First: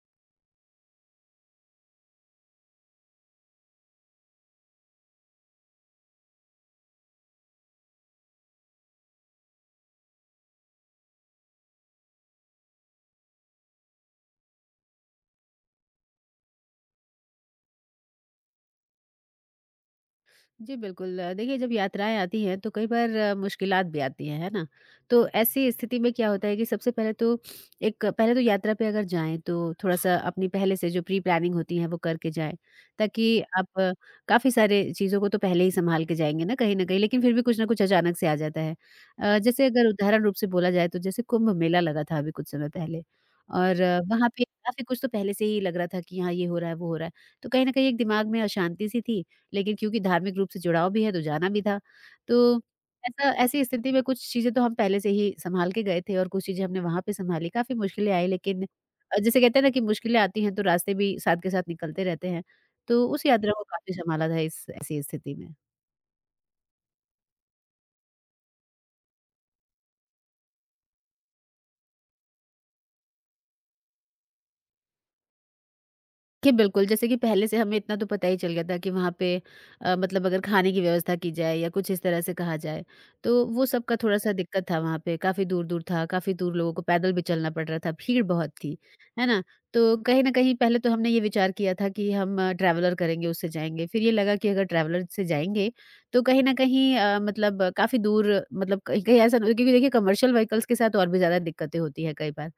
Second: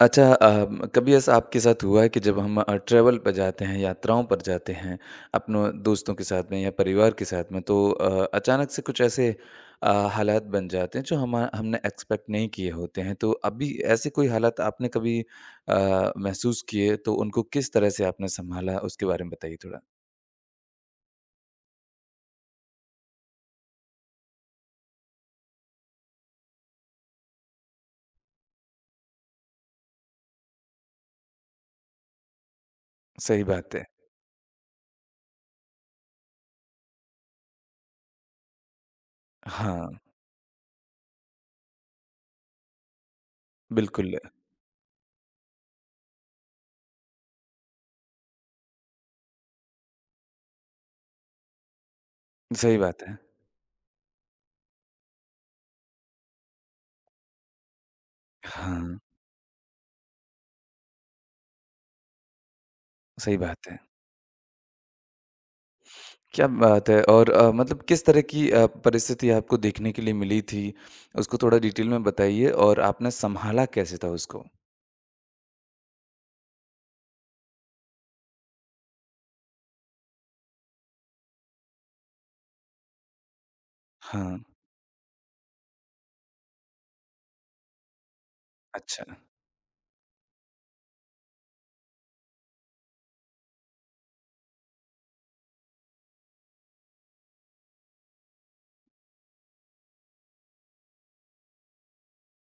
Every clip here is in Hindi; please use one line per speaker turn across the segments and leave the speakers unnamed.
अच्छा कभी ऐसा आपके साथ हुआ है कि जब हम ट्रैवल पर जाते हैं, यात्राओं पर जाते हैं, अपनों दोस्तों के साथ में या परिवार के साथ में तो अचानक से कुछ ऐसे हालात बन जाते हैं जो हम हमने एक्सपेक्ट नहीं किए होते हैं। तो अभी ऐसे कोई हालात आपने कभी महसूस किए तो उनको किस तरह से आपने सँभाला उसके बारे में बताइए थोड़ा?
जी, बिल्कुल। देखिए जब यात्राएँ आती हैं तो कई बार मुश्किलात भी आती हैं, है ना? तो ऐसी स्थिति में क्या होता है कि सबसे पहले तो यात्रा पे अगर जाएँ तो थोड़ा-सा अपनी पहले से जो प्री प्लानिंग होती है वो करके जाएँ, ताकि
सही बात है।
आप काफ़ी सारे चीज़ों को तो पहले ही सँभाल के जाएँगे ना कहीं न कहीं, लेकिन फिर भी कुछ न कुछ अचानक से आ जाता है। जैसे अगर
हाँ,
उदाहरण रूप से बोला जाए तो जैसे कुंभ मेला लगा था अभी कुछ समय पहले और
बिल्कुल,
वहाँ पे काफ़ी कुछ तो पहले से ही लग रहा था कि हाँ, ये हो रहा है, वो हो रहा है। तो कहीं न कहीं एक दिमाग में अशांति-सी थी। लेकिन क्योंकि धार्मिक रूप से जुड़ाव भी है तो जाना भी था। तो
सही बात है।
ऐसा ऐसी स्थिति में कुछ चीज़ें तो हम पहले से ही सँभाल के गए थे और कुछ चीज़ें हमने वहाँ पे सँभाली, काफ़ी मुश्किलें आई लेकिन
हाँ,
जैसे कहते हैं ना कि मुश्किलें आती हैं तो रास्ते भी साथ के साथ निकलते रहते हैं। तो उस
सही
यात्रा को
बात है।
काफ़ी सँभाला था इस ऐसी स्थिति में।
क्या बात है। और मतलब किस तरह की परिस्थिति आपको देखने के लिए मिली थी? उसको थोड़ा डिटेल में बताइए और आपने सँभाला कैसे था उसको?
कि बिल्कुल, जैसे कि पहले से हमें इतना तो पता ही चल गया था कि वहाँ पे मतलब अगर खाने की व्यवस्था की जाए या कुछ इस तरह से कहा जाए, तो वो सब का थोड़ा-सा
हाँ,
दिक्कत था वहाँ पे। काफ़ी दूर-दूर था, काफ़ी दूर लोगों को पैदल भी चलना पड़ रहा था, भीड़ बहुत थी,
अच्छा।
है ना? तो कहीं न कहीं पहले तो हमने ये विचार किया था कि हम ट्रैवलर करेंगे, उससे जाएँगे। फिर ये लगा कि अगर ट्रैवलर से जाएँगे, तो कहीं न कहीं मतलब काफ़ी दूर मतलब कहीं-कहीं ऐसा ना हो, क्योंकि देखिए कमर्शियल व्हीकल्स के साथ और भी ज़्यादा दिक्कतें होती हैं कई बार।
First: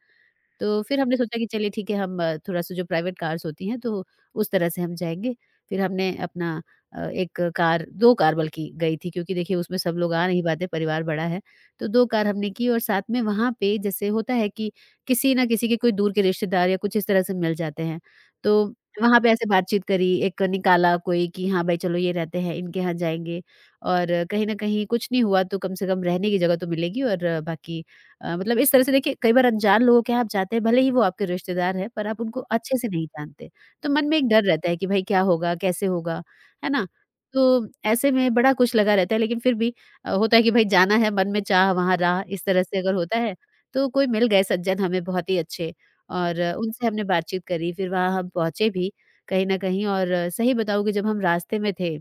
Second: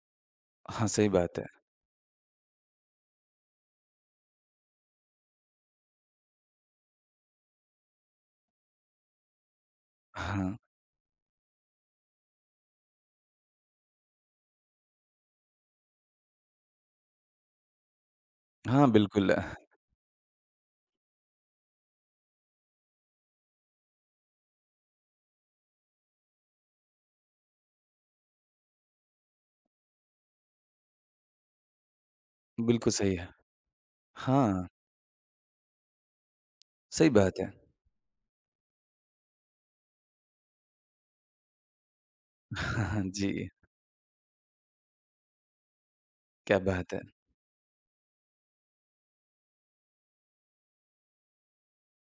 तो
हाँ,
फिर
सही
हमने सोचा
बात है।
कि चलिए ठीक है, हम थोड़ा-सा जो प्राइवेट कार्स होती हैं तो उस तरह से हम जाएँगे। फिर हमने अपना एक कार 2 कार बल्कि गई थी, क्योंकि देखिए उसमें सब लोग आ नहीं
हाँ।
पाते, परिवार बड़ा है। तो 2 कार हमने की और साथ में वहाँ पे जैसे होता है कि किसी ना किसी के कोई दूर के रिश्तेदार या कुछ इस तरह से मिल जाते हैं। तो
हाँ,
वहाँ पे
बिल्कुल।
ऐसे बातचीत करी, एक निकाला कोई कि हाँ भाई चलो ये रहते हैं, इनके यहाँ जाएँगे और कहीं न कहीं कुछ नहीं हुआ तो कम से कम रहने की जगह तो मिलेगी और बाकी मतलब इस तरह से देखिए कई बार अनजान लोगों के यहाँ आप जाते हैं, भले ही वो आपके रिश्तेदार हैं, पर आप उनको अच्छे से
बिल्कुल
नहीं
सही है।
जानते। तो मन में एक डर
हाँ,
रहता है कि भई क्या होगा, कैसे होगा, है ना?
सही
तो
बात है।
ऐसे में बड़ा कुछ लगा रहता है, लेकिन फिर भी होता है कि भई जाना है, मन में चाह वहाँ राह, इस तरह से
हाँ,
अगर
हाँ,
होता है,
जी।
तो कोई मिल गए सज्जन हमें बहुत ही अच्छे और
क्या
उनसे
बात है।
हमने बातचीत करी, फिर वहाँ हम पहुँचे भी कहीं न कहीं। और सही बताऊँ कि जब हम रास्ते में थे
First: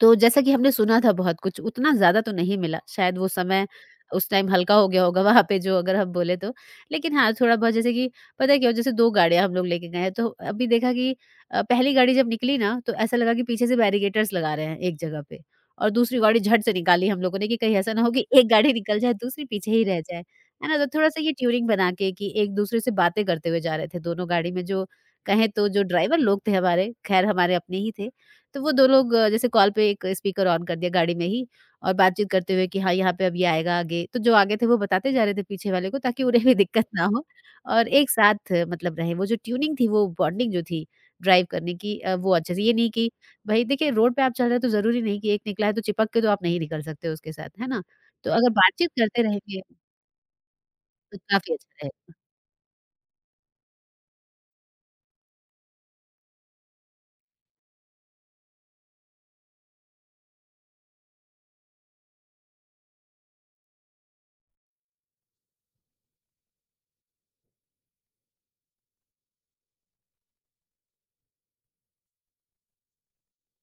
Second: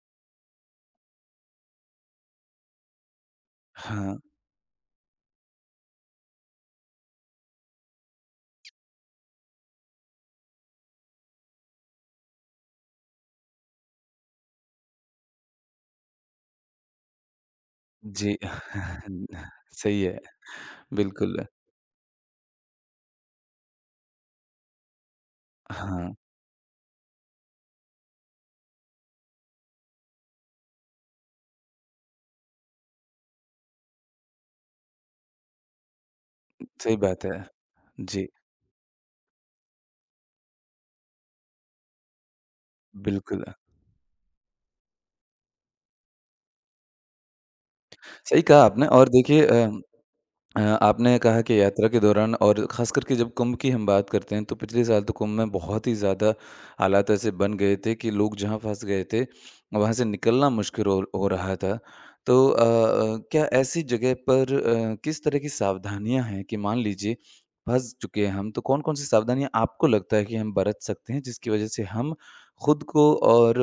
तो जैसा कि हमने सुना था बहुत कुछ, उतना ज़्यादा तो नहीं मिला, शायद वो समय,
हाँ,
उस टाइम हल्का हो गया होगा वहाँ पे, जो अगर हम बोले तो। लेकिन हाँ, थोड़ा बहुत जैसे कि, पता है क्या हुआ, जैसे 2 गाड़ियाँ हम लोग लेके गए हैं तो अभी देखा कि पहली गाड़ी जब निकली ना तो ऐसा लगा कि पीछे से बैरिकेड्स लगा रहे हैं एक जगह पे, और दूसरी गाड़ी झट से निकाली हम लोगों ने कि कहीं ऐसा ना हो कि
जी।
एक गाड़ी निकल जाए, दूसरी पीछे ही रह
सही है,
जाए। है ना? तो थोड़ा-सा ये
बिल्कुल।
ट्यूनिंग बना के कि एक-दूसरे से बातें करते हुए जा रहे थे दोनों गाड़ी में, जो कहें तो जो
हाँ,
ड्राइवर लोग थे हमारे, खैर हमारे अपने ही थे। तो वो 2 लोग जैसे कॉल पे एक स्पीकर ऑन कर दिया गाड़ी में ही और बातचीत करते हुए कि हाँ, यहाँ पे अब ये आएगा आगे। तो जो आगे थे वो बताते जा रहे थे पीछे वाले को, ताकि उन्हें भी दिक्कत
सही
ना हो
बात है।
और एक
जी,
साथ मतलब रहे। वो जो ट्यूनिंग थी, वो बॉन्डिंग जो थी ड्राइव करने की, वो अच्छे से, ये नहीं कि
बिल्कुल।
भई देखिए रोड पे आप चल रहे हो तो ज़रूरी नहीं कि एक निकला है तो चिपक के तो आप नहीं निकल सकते हो उसके साथ, है ना? तो
सही
अगर
कहा आपने।
बातचीत
और
करते
देखिए
रहेंगे तो
आपने कहा
काफ़ी
कि
अच्छा
यात्रा के
रहेगा।
दौरान और ख़ास करके जब कुंभ की हम बात करते हैं, तो पिछले साल तो कुंभ में बहुत ही ज़्यादा हालात ऐसे बन गए थे कि लोग जहाँ फँस गए थे, वहाँ से निकलना मुश्किल हो रहा था। तो क्या ऐसी जगह पर किस तरह की सावधानियाँ हैं कि मान लीजिए फँस चुके हैं हम, तो कौन-कौन सी सावधानियाँ आपको लगता है कि हम बरत सकते हैं, जिसकी वजह से हम खुद को और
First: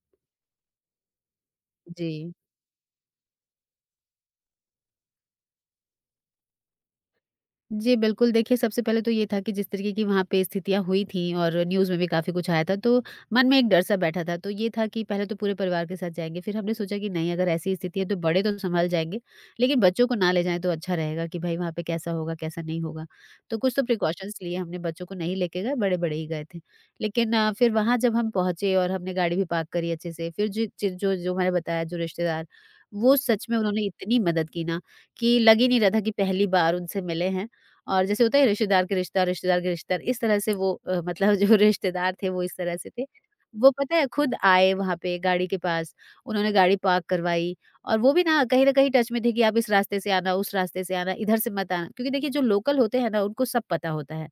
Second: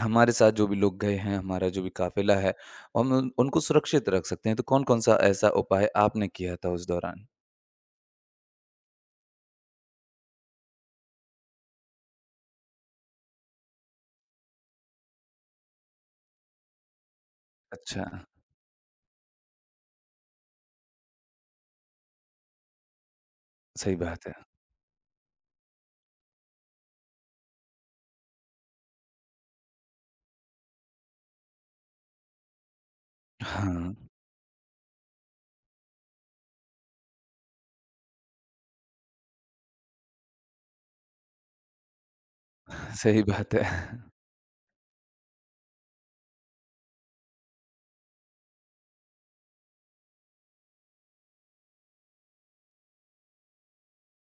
हमारे साथ जो भी लोग गए हैं, हमारा जो भी
जी।
काफ़िला है, हम उन उनको सुरक्षित रख सकते हैं। तो कौन-कौन-सा ऐसा उपाय आपने किया था उस दौरान?
जी, बिल्कुल। देखिए, सबसे पहले तो ये था कि जिस तरीके की वहाँ पे स्थितियाँ हुई थीं और न्यूज़ में भी काफ़ी कुछ आया था, तो मन में एक डर-सा बैठा था। तो ये था कि पहले तो पूरे परिवार के साथ जाएँगे, फिर हमने सोचा कि नहीं, अगर ऐसी स्थिति
अच्छा,
है, तो बड़े तो सँभल जाएँगे, लेकिन बच्चों को ना ले जाएँ तो अच्छा रहेगा कि भई, वहाँ पे कैसा होगा, कैसा नहीं होगा। तो कुछ तो
सही बात है।
प्रिकॉशंस लिए हमने, बच्चों को नहीं लेके गए, बड़े-बड़े ही गए थे। लेकिन फिर वहाँ जब हम पहुँचे और हमने गाड़ी भी पार्क करी अच्छे से, फिर जो मैंने बताया, जो रिश्तेदार, वो सच में उन्होंने
हाँ,
इतनी मदद की ना, कि लग ही नहीं रहा था कि पहली बार उनसे मिले हैं। और जैसे होता है रिश्तेदार के रिश्तेदार, रिश्तेदार के रिश्तेदार, इस तरह से वो मतलब जो रिश्तेदार थे वो इस तरह से थे।
सही बात है।
वो पता है खुद आए वहाँ पे गाड़ी के पास, उन्होंने गाड़ी पार्क करवाई और वो भी ना कहीं न कहीं टच में थे कि आप इस रास्ते से आना, उस रास्ते से आना, इधर से मत आना। क्योंकि देखिए जो लोकल होते हैं ना उनको सब पता होता है,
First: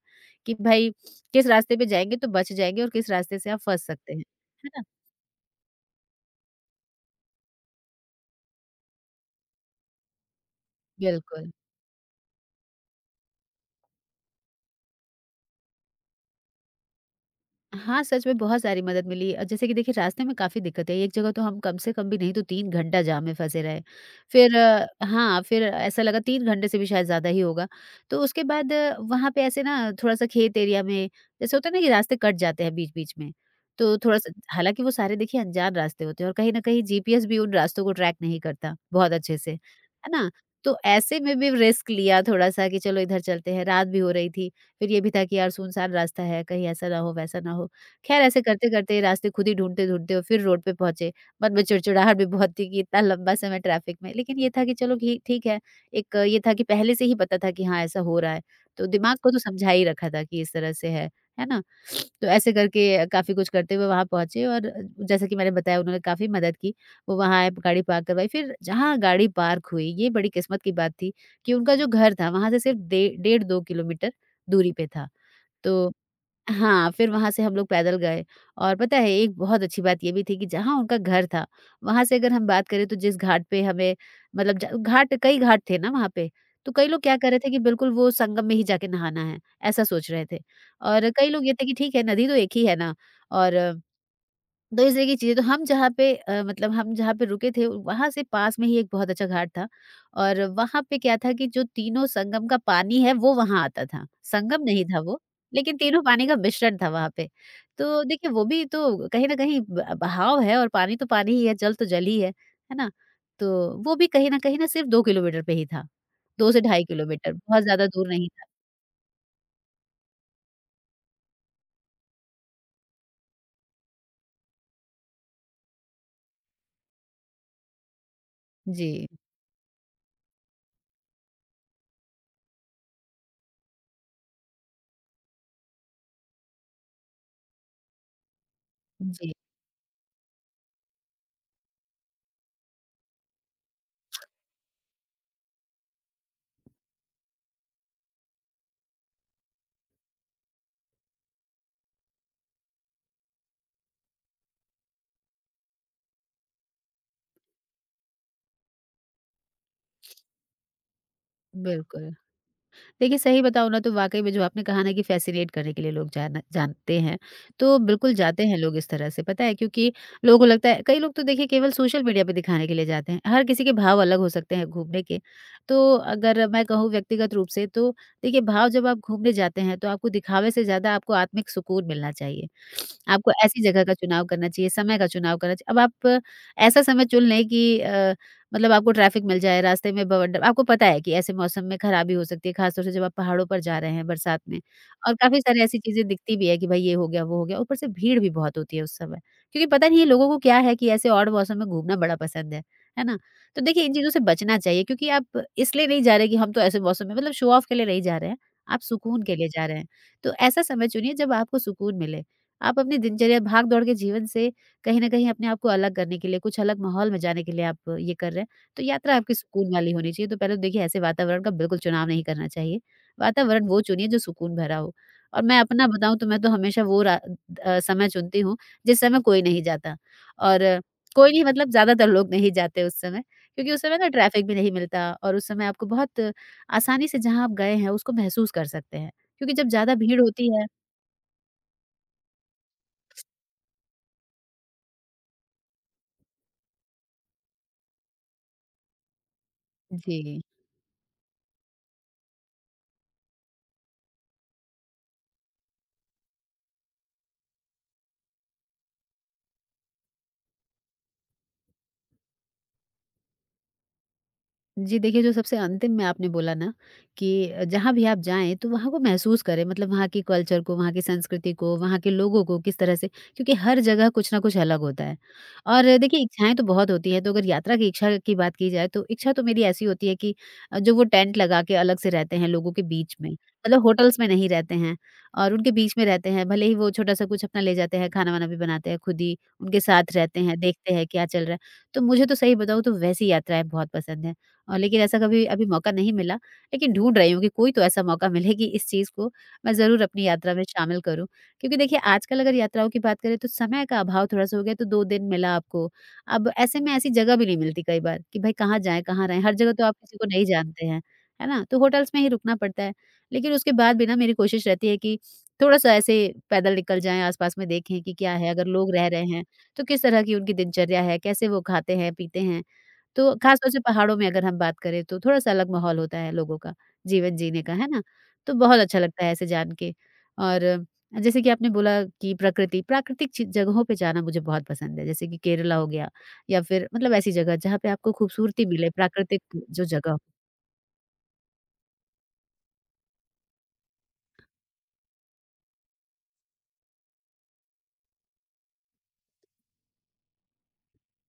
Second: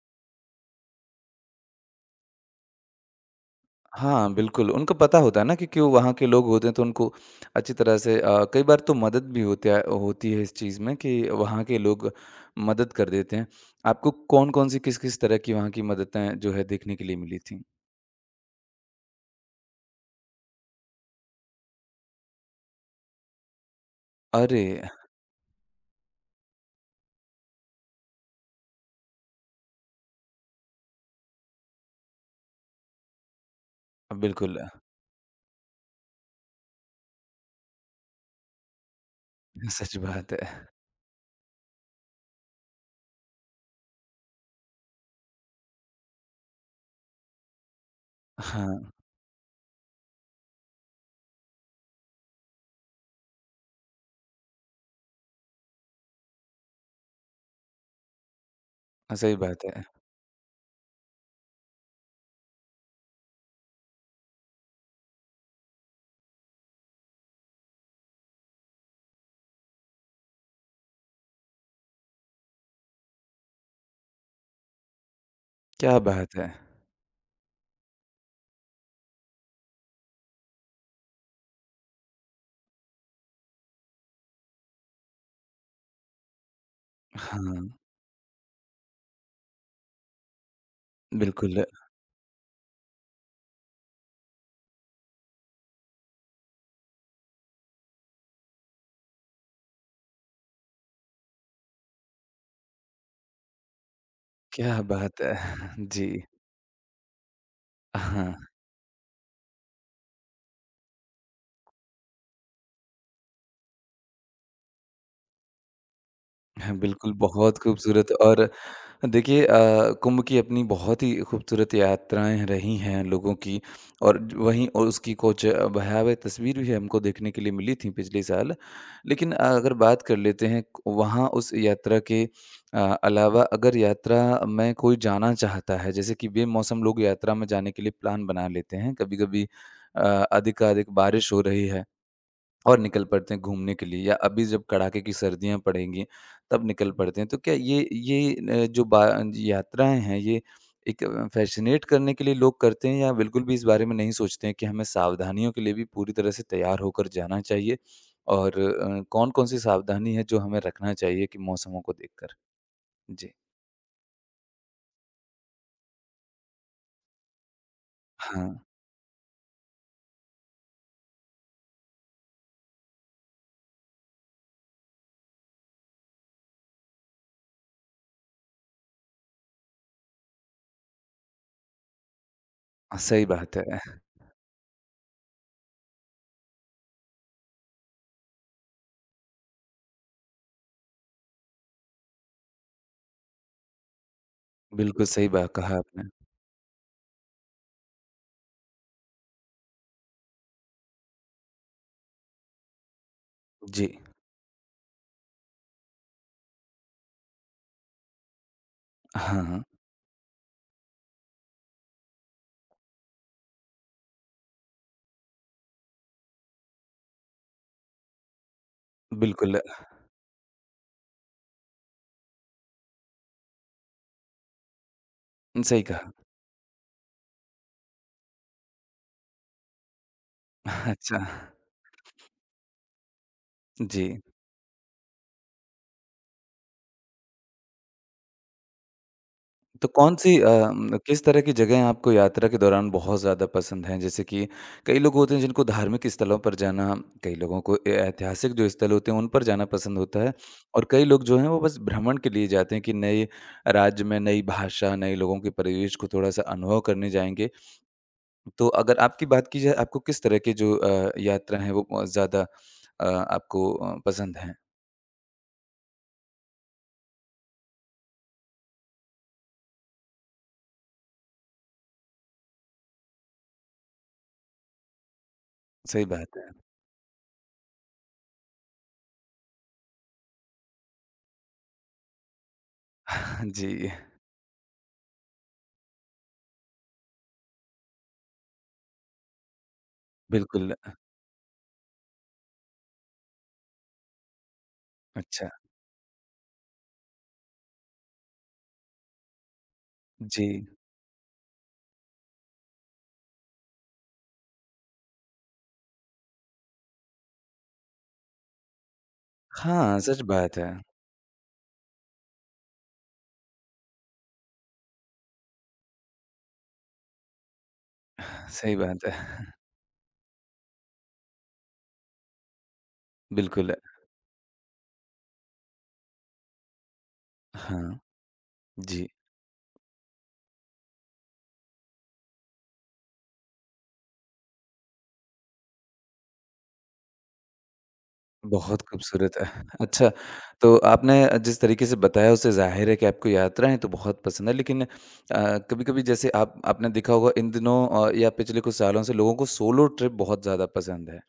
कि भाई किस रास्ते पे जाएँगे तो बच जाएँगे और किस रास्ते से आप फँस सकते हैं।
हाँ,
है
बिल्कुल,
ना?
उनको पता होता है ना, क्योंकि वो वहाँ के लोग होते हैं तो उनको अच्छी तरह से कई बार तो मदद भी होते है होती है इस चीज़ में कि
बिल्कुल।
वहाँ के लोग मदद कर देते हैं। आपको कौन-कौन सी, किस-किस तरह की वहाँ की मददें जो है देखने के लिए मिली थीं?
हाँ, सच में बहुत सारी मदद मिली, जैसे कि देखिए रास्ते में काफ़ी दिक्कतें, एक जगह तो हम कम से कम भी नहीं तो 3 घंटा जाम में फँसे रहे। फिर
अरे!
हाँ, फिर ऐसा लगा 3 घंटे से भी शायद ज़्यादा ही होगा। तो उसके बाद वहाँ पे ऐसे ना थोड़ा-सा खेत एरिया में जैसे होता है ना कि रास्ते कट जाते हैं बीच-बीच में, तो थोड़ा-सा,
बिल्कुल,
हालाँकि वो सारे देखिए अनजान रास्ते होते हैं और कहीं न कहीं जीपीएस भी उन रास्तों को ट्रैक नहीं करता बहुत अच्छे से,
सच
है ना?
बात है।
तो ऐसे में भी रिस्क लिया थोड़ा-सा कि चलो इधर चलते हैं, रात भी हो रही थी। फिर ये भी था कि यार सुनसान रास्ता है, कहीं ऐसा ना हो, वैसा ना हो। ख़ैर ऐसे
हाँ,
करते-करते रास्ते खुद ही ढूँढते-ढूँढते फिर रोड पे पहुँचे। मन में चिड़चिड़ाहट भी बहुत थी कि इतना लंबा समय ट्रैफ़िक में, लेकिन ये था कि चलो घी ठीक है। एक ये था कि पहले से ही पता था कि हाँ, ऐसा हो रहा है, तो दिमाग को
सही
तो
बात
समझा ही
है।
रखा था कि इस तरह से है ना? तो ऐसे करके काफ़ी कुछ करते हुए वहाँ पहुँचे और जैसा कि मैंने बताया उन्होंने काफ़ी मदद की। वो वहाँ आए, गाड़ी पार्क करवाई। फिर जहाँ गाड़ी पार्क हुई, ये बड़ी किस्मत की बात थी कि उनका जो घर था, वहाँ से सिर्फ़ डे डेढ़ 2 किलोमीटर दूरी पे था। तो
क्या बात है!
हाँ, फिर वहाँ से हम लोग पैदल गए और पता है एक बहुत अच्छी बात ये भी थी कि जहाँ उनका घर था, वहाँ से अगर हम बात करें तो जिस घाट पे हमें मतलब ज घाट कई घाट थे ना वहाँ पे, तो कई लोग क्या कर रहे थे
हाँ,
कि बिल्कुल वो संगम में ही जाके नहाना है, ऐसा सोच रहे थे। और कई लोग ये
बिल्कुल,
थे कि ठीक है, नदी तो एक ही है ना। और तो इस तरह की चीज़ें तो हम जहाँ पे मतलब हम जहाँ पे रुके थे वहाँ से पास में ही एक बहुत अच्छा घाट था और वहाँ पे क्या था कि जो तीनों संगम का पानी है वो वहाँ आता था। संगम
क्या
नहीं था वो,
बात है!
लेकिन तीनों
जी,
पानी का मिश्रण था वहाँ पे। तो देखिए
हाँ।
वो भी तो कहीं न कहीं ब बहाव है और पानी तो पानी ही है, जल तो जल ही है ना? तो वो भी कहीं न कहीं ना सिर्फ़ 2 किलोमीटर पे ही था, 2 से
हाँ,
ढाई
बिल्कुल,
किलोमीटर,
बहुत
बहुत ज़्यादा दूर
खूबसूरत।
नहीं था।
और देखिए कुंभ की अपनी बहुत ही खूबसूरत यात्राएँ रही हैं लोगों की, और ज वहीं और उसकी कुछ भयावह तस्वीर भी हमको देखने के लिए मिली थी पिछले साल।
जी,
लेकिन अगर बात कर लेते हैं वहाँ उस यात्रा के अ, अलावा अगर यात्रा में कोई जाना चाहता है, जैसे कि बेमौसम लोग यात्रा में जाने के लिए प्लान बना लेते हैं,
जी,
कभी-कभी अ, अधिकाधिक बारिश हो रही है और निकल पड़ते हैं घूमने के लिए, या अभी जब कड़ाके की सर्दियाँ पड़ेंगी, तब निकल पड़ते हैं। तो क्या ये जो बा यात्राएँ हैं, ये एक फैसिनेट करने के लिए लोग करते हैं, या बिल्कुल भी इस बारे में नहीं सोचते हैं कि हमें सावधानियों के लिए भी पूरी तरह से तैयार होकर जाना चाहिए? और कौन-कौन सी सावधानी है जो हमें रखना चाहिए कि मौसमों को
बिल्कुल।
देखकर?
देखिए,
जी।
सही बताऊँ ना तो वाक़ई में जो आपने कहा ना कि फ़ैसिनेट करने के लिए लोग जाना जानते हैं, तो बिल्कुल जाते
हाँ,
हैं लोग इस तरह से, पता है? क्योंकि लोगों को लगता है कई लोग तो देखिए केवल सोशल मीडिया पे दिखाने के लिए जाते हैं, हर किसी के भाव अलग हो सकते हैं घूमने के। तो अगर मैं कहूँ व्यक्तिगत रूप से तो देखिए भाव जब आप घूमने जाते हैं तो आपको दिखावे से ज़्यादा आपको आत्मिक सुकून मिलना चाहिए।
हाँ, सही
आपको
बात
ऐसी जगह का
है।
चुनाव करना चाहिए, समय का चुनाव करना चाहिए। अब आप ऐसा समय चुन लें कि मतलब आपको ट्रैफ़िक मिल जाए, रास्ते में बवंडर आपको पता है कि ऐसे मौसम में खराबी हो सकती है, ख़ास तौर से जब आप पहाड़ों पर जा रहे हैं बरसात में।
बिल्कुल
और
सही
काफ़ी
बा
सारी ऐसी
कहा
चीज़ें
आपने।
दिखती भी है कि भाई ये हो गया, वो हो गया, ऊपर से भीड़ भी बहुत होती है उस समय। क्योंकि पता नहीं ये लोगों को क्या है कि ऐसे ऑड मौसम में घूमना बड़ा पसंद है ना? तो देखिए
जी।
इन चीज़ों से बचना चाहिए क्योंकि आप इसलिए नहीं जा रहे कि हम तो ऐसे मौसम में मतलब शो ऑफ के लिए नहीं जा रहे हैं, आप सुकून के
हाँ,
लिए
हाँ।
जा रहे हैं। तो ऐसा समय चुनिए जब आपको सुकून मिले। आप अपनी दिनचर्या भाग-दौड़ के जीवन से कहीं न कहीं अपने आप को अलग करने के लिए, कुछ अलग माहौल में जाने के लिए आप ये कर रहे हैं। तो यात्रा आपकी
बिल्कुल,
सुकून वाली होनी चाहिए। तो पहले तो देखिए ऐसे वातावरण का बिल्कुल चुनाव नहीं करना चाहिए। वातावरण वो चुनिए जो सुकून भरा हो। और मैं
सही
अपना
कहा।
बताऊँ तो मैं तो हमेशा समय चुनती हूँ जिस समय कोई नहीं जाता। और
अच्छा।
कोई नहीं मतलब ज़्यादातर लोग नहीं जाते उस समय क्योंकि उस समय
जी।
ना ट्रैफिक भी नहीं मिलता और उस समय आपको बहुत आसानी से जहाँ आप गए हैं उसको महसूस कर सकते हैं। क्योंकि जब
तो
ज़्यादा भीड़
कौन-सी
होती
अ,
है।
म किस तरह की जगहें आपको यात्रा के दौरान बहुत ज़्यादा पसंद हैं? जैसे कि कई लोग होते हैं जिनको धार्मिक स्थलों पर जाना, कई लोगों को ए ऐतिहासिक जो स्थल होते हैं उन पर जाना पसंद होता है,
जी।
और कई लोग जो हैं वो बस भ्रमण के लिए जाते हैं कि नए राज्य में नई भाषा, नए लोगों के परिवेश को थोड़ा-सा अनुभव करने जाएँगे। तो अगर आपकी बात की जाए, आपको किस तरह के जो यात्रा हैं वो ज़्यादा आपको पसंद हैं?
जी, देखिए, जो सबसे अंतिम में आपने बोला ना कि जहाँ भी आप जाएँ, तो वहाँ को महसूस करें, मतलब वहाँ की कल्चर को, वहाँ की संस्कृति को, वहाँ के लोगों को किस तरह से क्योंकि हर जगह कुछ ना कुछ अलग होता है। और
सही
देखिए,
बात है।
इच्छाएँ तो बहुत होती हैं, तो अगर यात्रा की इच्छा की बात की जाए, तो इच्छा तो मेरी ऐसी होती है कि जो वो टेंट लगा के अलग से रहते हैं लोगों के बीच में, मतलब
जी,
होटल्स में नहीं रहते हैं और उनके बीच में रहते हैं, भले ही वो छोटा-सा कुछ अपना ले जाते हैं, खाना-वाना भी बनाते हैं खुद ही, उनके साथ रहते हैं,
बिल्कुल।
देखते हैं क्या चल रहा है। तो मुझे तो सही बताऊँ, तो वैसी यात्राएँ बहुत पसंद हैं। लेकिन ऐसा कभी
अच्छा।
अभी मौका नहीं मिला, लेकिन ढूँढ रही हूँ कि कोई तो ऐसा मौका मिले कि इस चीज़ को मैं ज़रूर अपनी
जी।
यात्रा में शामिल करूँ। क्योंकि देखिए आजकल अगर यात्राओं की बात करें तो समय का अभाव थोड़ा-सा हो गया तो 2 दिन मिला आपको। अब ऐसे में ऐसी जगह भी नहीं मिलती कई बार कि भाई कहाँ जाएँ, कहाँ रहें? हर जगह तो आप
हाँ,
किसी
सच
को नहीं
बात है।
जानते हैं, है ना? तो होटल्स में ही रुकना पड़ता है। लेकिन उसके बाद भी ना मेरी कोशिश रहती है कि थोड़ा-सा ऐसे पैदल निकल जाएँ, आस-पास में देखें कि क्या है? अगर
सही
लोग
बात
रह
है।
रहे हैं, तो किस तरह की उनकी दिनचर्या है? कैसे वो खाते हैं, पीते हैं? तो खास तौर
बिल्कुल।
से पहाड़ों में अगर हम बात करें तो थोड़ा-सा अलग माहौल होता है लोगों का, जीवन जीने का, है
हाँ,
ना? तो बहुत अच्छा
जी।
लगता है ऐसे जान के और जैसे कि आपने बोला कि प्रकृति, प्राकृतिक चि जगहों पे जाना मुझे बहुत पसंद है, जैसे कि केरला हो गया या फिर मतलब ऐसी जगह जहाँ पे आपको खूबसूरती
बहुत
मिले,
खूबसूरत
प्राकृतिक
है।
जो
अच्छा,
जगह।
तो आपने जिस तरीके से बताया, उससे ज़ाहिर है कि आपको यात्राएँ तो बहुत पसंद है, लेकिन कभी-कभी जैसे आप आपने देखा होगा इन दिनों या पिछले कुछ सालों से लोगों को सोलो ट्रिप बहुत ज़्यादा पसंद है,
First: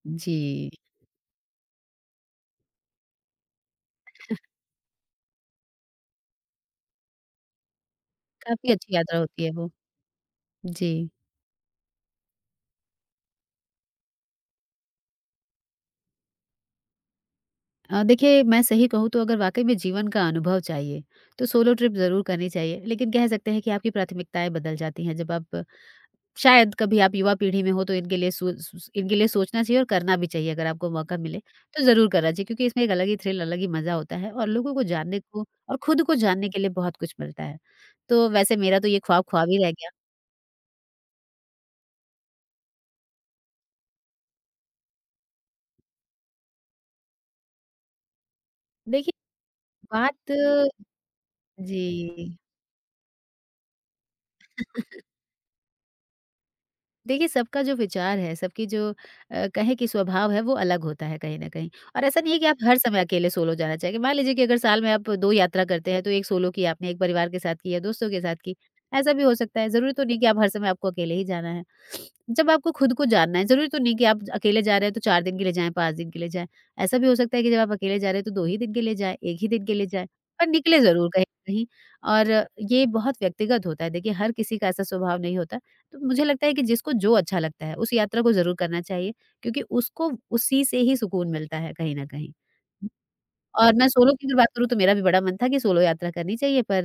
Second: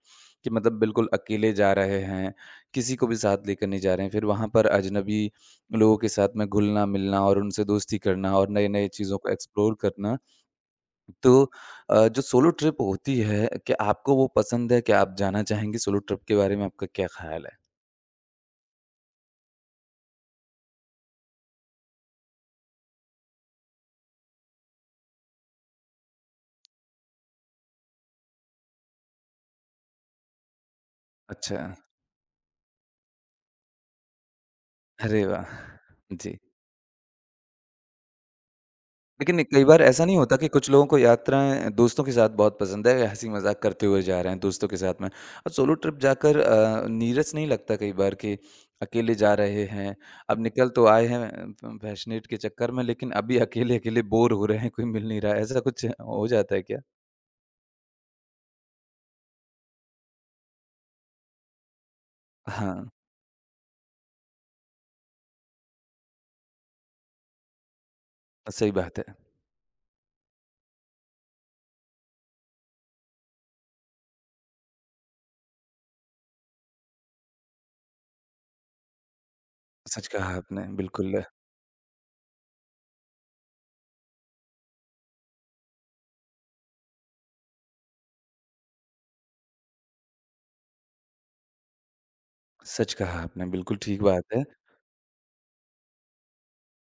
कि
जी,
मतलब बिल्कुल अकेले जा रहे हैं, किसी को भी साथ लेकर नहीं जा रहे हैं। फिर वहाँ पर अजनबी लोगों के साथ में घुलना-मिलना और उनसे दोस्ती करना और
काफ़ी
नए-नए
अच्छी
चीज़ों
यात्रा
को
होती है वो।
एक्सप्लोर करना।
जी।
तो जो सोलो ट्रिप होती है, क्या आपको वो पसंद है? क्या आप जाना चाहेंगे? सोलो ट्रिप के बारे में आपका क्या ख़्याल है?
देखिए मैं सही कहूँ तो अगर वाक़ई में जीवन का अनुभव चाहिए, तो सोलो ट्रिप ज़रूर करनी चाहिए, लेकिन कह सकते हैं कि आपकी प्राथमिकताएँ बदल जाती हैं जब आप शायद कभी आप युवा पीढ़ी में हो तो इनके लिए सोचना चाहिए और करना भी चाहिए अगर आपको मौका मिले,
अच्छा।
तो ज़रूर करना चाहिए क्योंकि इसमें एक अलग ही थ्रिल, अलग ही मज़ा होता है और लोगों को जानने
अरे
को
वाह!
और खुद को
जी।
जानने के लिए बहुत कुछ मिलता है। तो वैसे मेरा तो ये ख्वाब
लेकिन
ख्वाब ही
कई
रह
बार
गया।
ऐसा नहीं होता कि कुछ लोगों को यात्राएँ दोस्तों के साथ बहुत पसंद है, हँसी मज़ाक करते हुए जा रहे हैं दोस्तों के साथ में। और सोलो ट्रिप जाकर नीरस नहीं लगता कई बार कि
देखिए
अकेले जा रहे हैं,
बात।
अब निकल तो आए हैं फ फैशनेट
जी।
के चक्कर में, लेकिन अभी अकेले-अकेले बोर हो रहे हैं, कोई मिल नहीं रहा है, ऐसा कुछ हो जाता है क्या?
देखिए, सबका जो विचार है, सबकी जो कहें कि स्वभाव है, वो अलग होता है कहीं न कहीं और ऐसा नहीं है कि आप हर
हाँ,
समय अकेले सोलो जाना चाहेंगे। मान लीजिए कि अगर साल में आप 2 यात्रा करते हैं, तो एक सोलो की आपने, एक परिवार के साथ की या दोस्तों के साथ की।
सही बात है।
ऐसा भी हो सकता है, ज़रूरी तो नहीं कि आप हर समय आपको अकेले ही जाना है। जब आपको खुद को जानना है, ज़रूरी तो नहीं कि आप अकेले जा रहे हैं, तो 4 दिन के लिए जाएँ, 5 दिन के लिए जाएँ। ऐसा भी हो सकता है कि जब आप अकेले जा रहे हैं, तो 2 ही दिन के लिए जाएँ, 1 ही दिन के लिए जाएँ,
सच कहा
पर
आपने,
निकले ज़रूर कहीं
बिल्कुल।
न कहीं और ये बहुत व्यक्तिगत होता है। देखिए, हर किसी का ऐसा स्वभाव नहीं होता। तो मुझे लगता है कि जिसको जो अच्छा लगता है उस यात्रा को ज़रूर करना चाहिए क्योंकि उसको उसी से ही सुकून मिलता है कहीं न कहीं।
सच कहा आपने,
और
बिल्कुल
मैं
ठीक
सोलो की
बात
अगर
है।
बात करूँ तो मेरा भी बड़ा मन था कि सोलो यात्रा करनी चाहिए पर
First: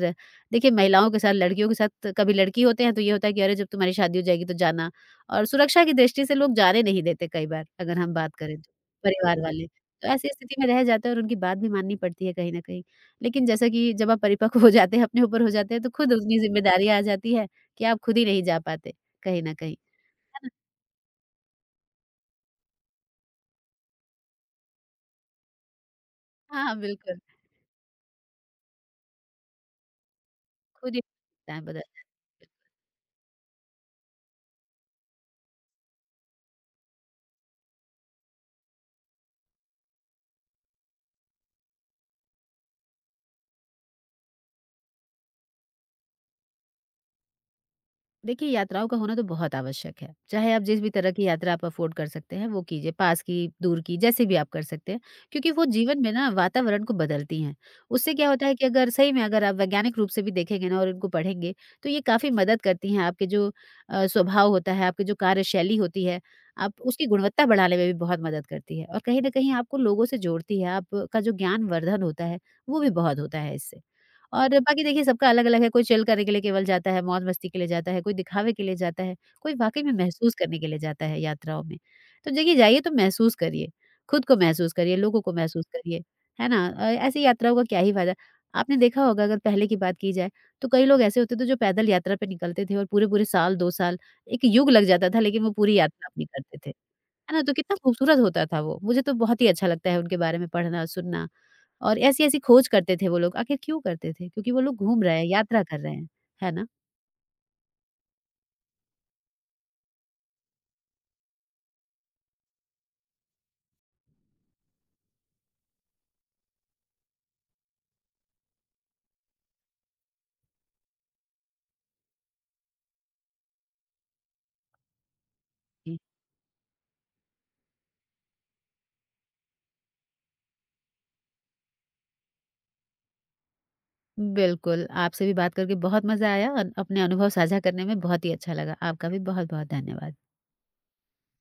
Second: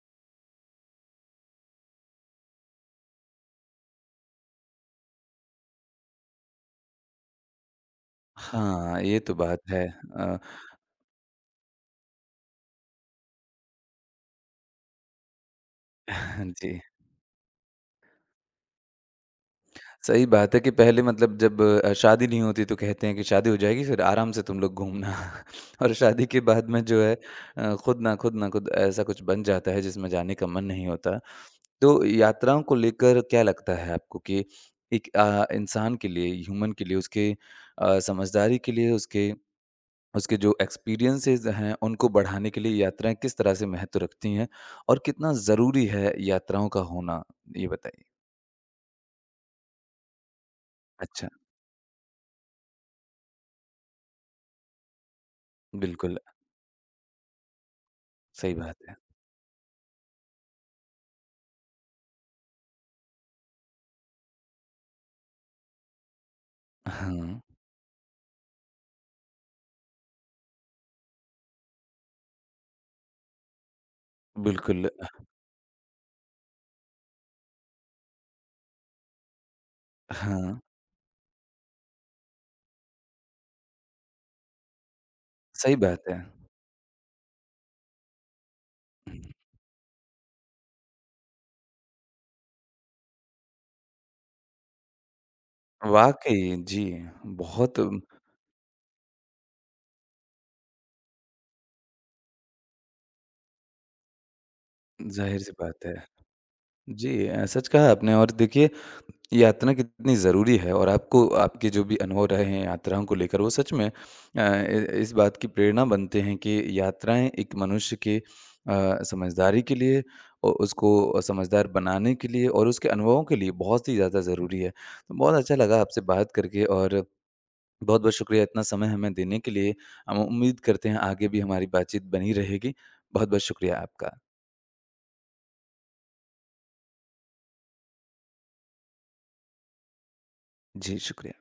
देखिए महिलाओं के साथ, लड़कियों के साथ कभी लड़की होते हैं तो ये होता है कि अरे जब तुम्हारी शादी हो जाएगी तो जाना और सुरक्षा की दृष्टि से लोग जाने नहीं देते कई बार अगर हम बात करें तो,
हाँ, ये तो
परिवार
बात
वाले।
है।
तो ऐसी स्थिति में रह जाते हैं और उनकी बात भी माननी पड़ती है कहीं न कहीं। लेकिन जैसा कि जब आप परिपक्व हो जाते हैं, अपने ऊपर हो जाते हैं तो खुद उतनी
जी,
ज़िम्मेदारियाँ आ जाती है कि आप खुद ही नहीं जा पाते कहीं न कहीं,
सही
है ना?
बात है कि पहले मतलब जब शादी नहीं होती तो कहते हैं कि शादी हो जाएगी फिर आराम से तुम लोग घूमना, और शादी के बाद
हाँ,
में जो है
बिल्कुल।
खुद ऐसा कुछ बन जाता है जिसमें जाने का मन नहीं
खुद ही
होता।
है बदल।
तो यात्राओं को लेकर क्या लगता है आपको कि एक इंसान के लिए, ह्यूमन के लिए, उसके समझदारी के लिए, उसके उसके जो एक्सपीरियंसेस हैं, उनको बढ़ाने के लिए यात्राएँ किस तरह से महत्व रखती हैं, और कितना ज़रूरी है यात्राओं का होना? ये बताइए।
देखिए, यात्राओं का होना तो बहुत आवश्यक है। चाहे आप जिस भी तरह की
अच्छा,
यात्रा आप अफ़ोर्ड कर सकते हैं, वो कीजिए, पास की, दूर की, जैसे भी आप कर सकते हैं। क्योंकि वो जीवन में
बिल्कुल,
ना वातावरण को बदलती हैं। उससे क्या होता है
सही
कि
बात
अगर
है।
सही में अगर आप वैज्ञानिक रूप से भी देखेंगे ना और इनको पढ़ेंगे, तो ये काफ़ी मदद करती हैं। आपके जो स्वभाव होता है, आपकी जो कार्यशैली होती है, आप उसकी
हाँ,
गुणवत्ता बढ़ाने में भी बहुत मदद करती है। और कहीं न कहीं आपको लोगों से जोड़ती है, आपका जो ज्ञानवर्धन होता है, वो भी बहुत होता है इससे। और बाकी
बिल्कुल,
देखिए सबका अलग-अलग है, कोई चिल करने के लिए केवल जाता है, मौज-मस्ती के लिए जाता है, कोई दिखावे के लिए जाता है, कोई वाक़ई में महसूस करने
हाँ,
के लिए जाता है यात्राओं में। तो देखिए जाइए तो महसूस करिए, खुद को महसूस करिए, लोगों को महसूस
सही
करिए,
बात है।
है ना? ऐसी यात्राओं का क्या ही फ़ायदा? आपने देखा होगा अगर पहले की बात की जाए, तो कई लोग ऐसे होते थे जो पैदल यात्रा पे निकलते थे और पूरे-पूरे साल, 2 साल, एक युग लग जाता था लेकिन वो पूरी यात्रा अपनी
वाक़ई,
करते थे।
जी,
है ना? तो कितना
बहुत
खूबसूरत होता था वो। मुझे तो बहुत ही अच्छा लगता है उनके बारे में पढ़ना, सुनना और ऐसी-ऐसी खोज करते थे वो लोग। आखिर क्यों करते थे? क्योंकि वो लोग घूम रहे हैं,
ज़ाहिर-सी
यात्रा कर
बात
रहे
है।
हैं। है ना?
जी, सच कहा आपने। और देखिए यात्रा कितनी ज़रूरी है, और आपको आपके जो भी अनुभव रहे हैं यात्राओं को लेकर, वो सच में इस बात की प्रेरणा बनते हैं कि यात्राएं एक मनुष्य के समझदारी के लिए और उसको समझदार बनाने के लिए और उसके अनुभवों के लिए बहुत ही ज़्यादा ज़रूरी है। तो बहुत अच्छा लगा
जी।
आपसे बात करके, और बहुत बहुत शुक्रिया इतना समय हमें देने के लिए। हम उम्मीद करते हैं आगे भी हमारी बातचीत बनी रहेगी। बहुत बहुत शुक्रिया आपका।
बिल्कुल, आपसे भी बात करके बहुत मज़ा आया और अपने अनुभव साझा करने में बहुत ही अच्छा लगा। आपका भी बहुत-बहुत धन्यवाद।
जी, शुक्रिया।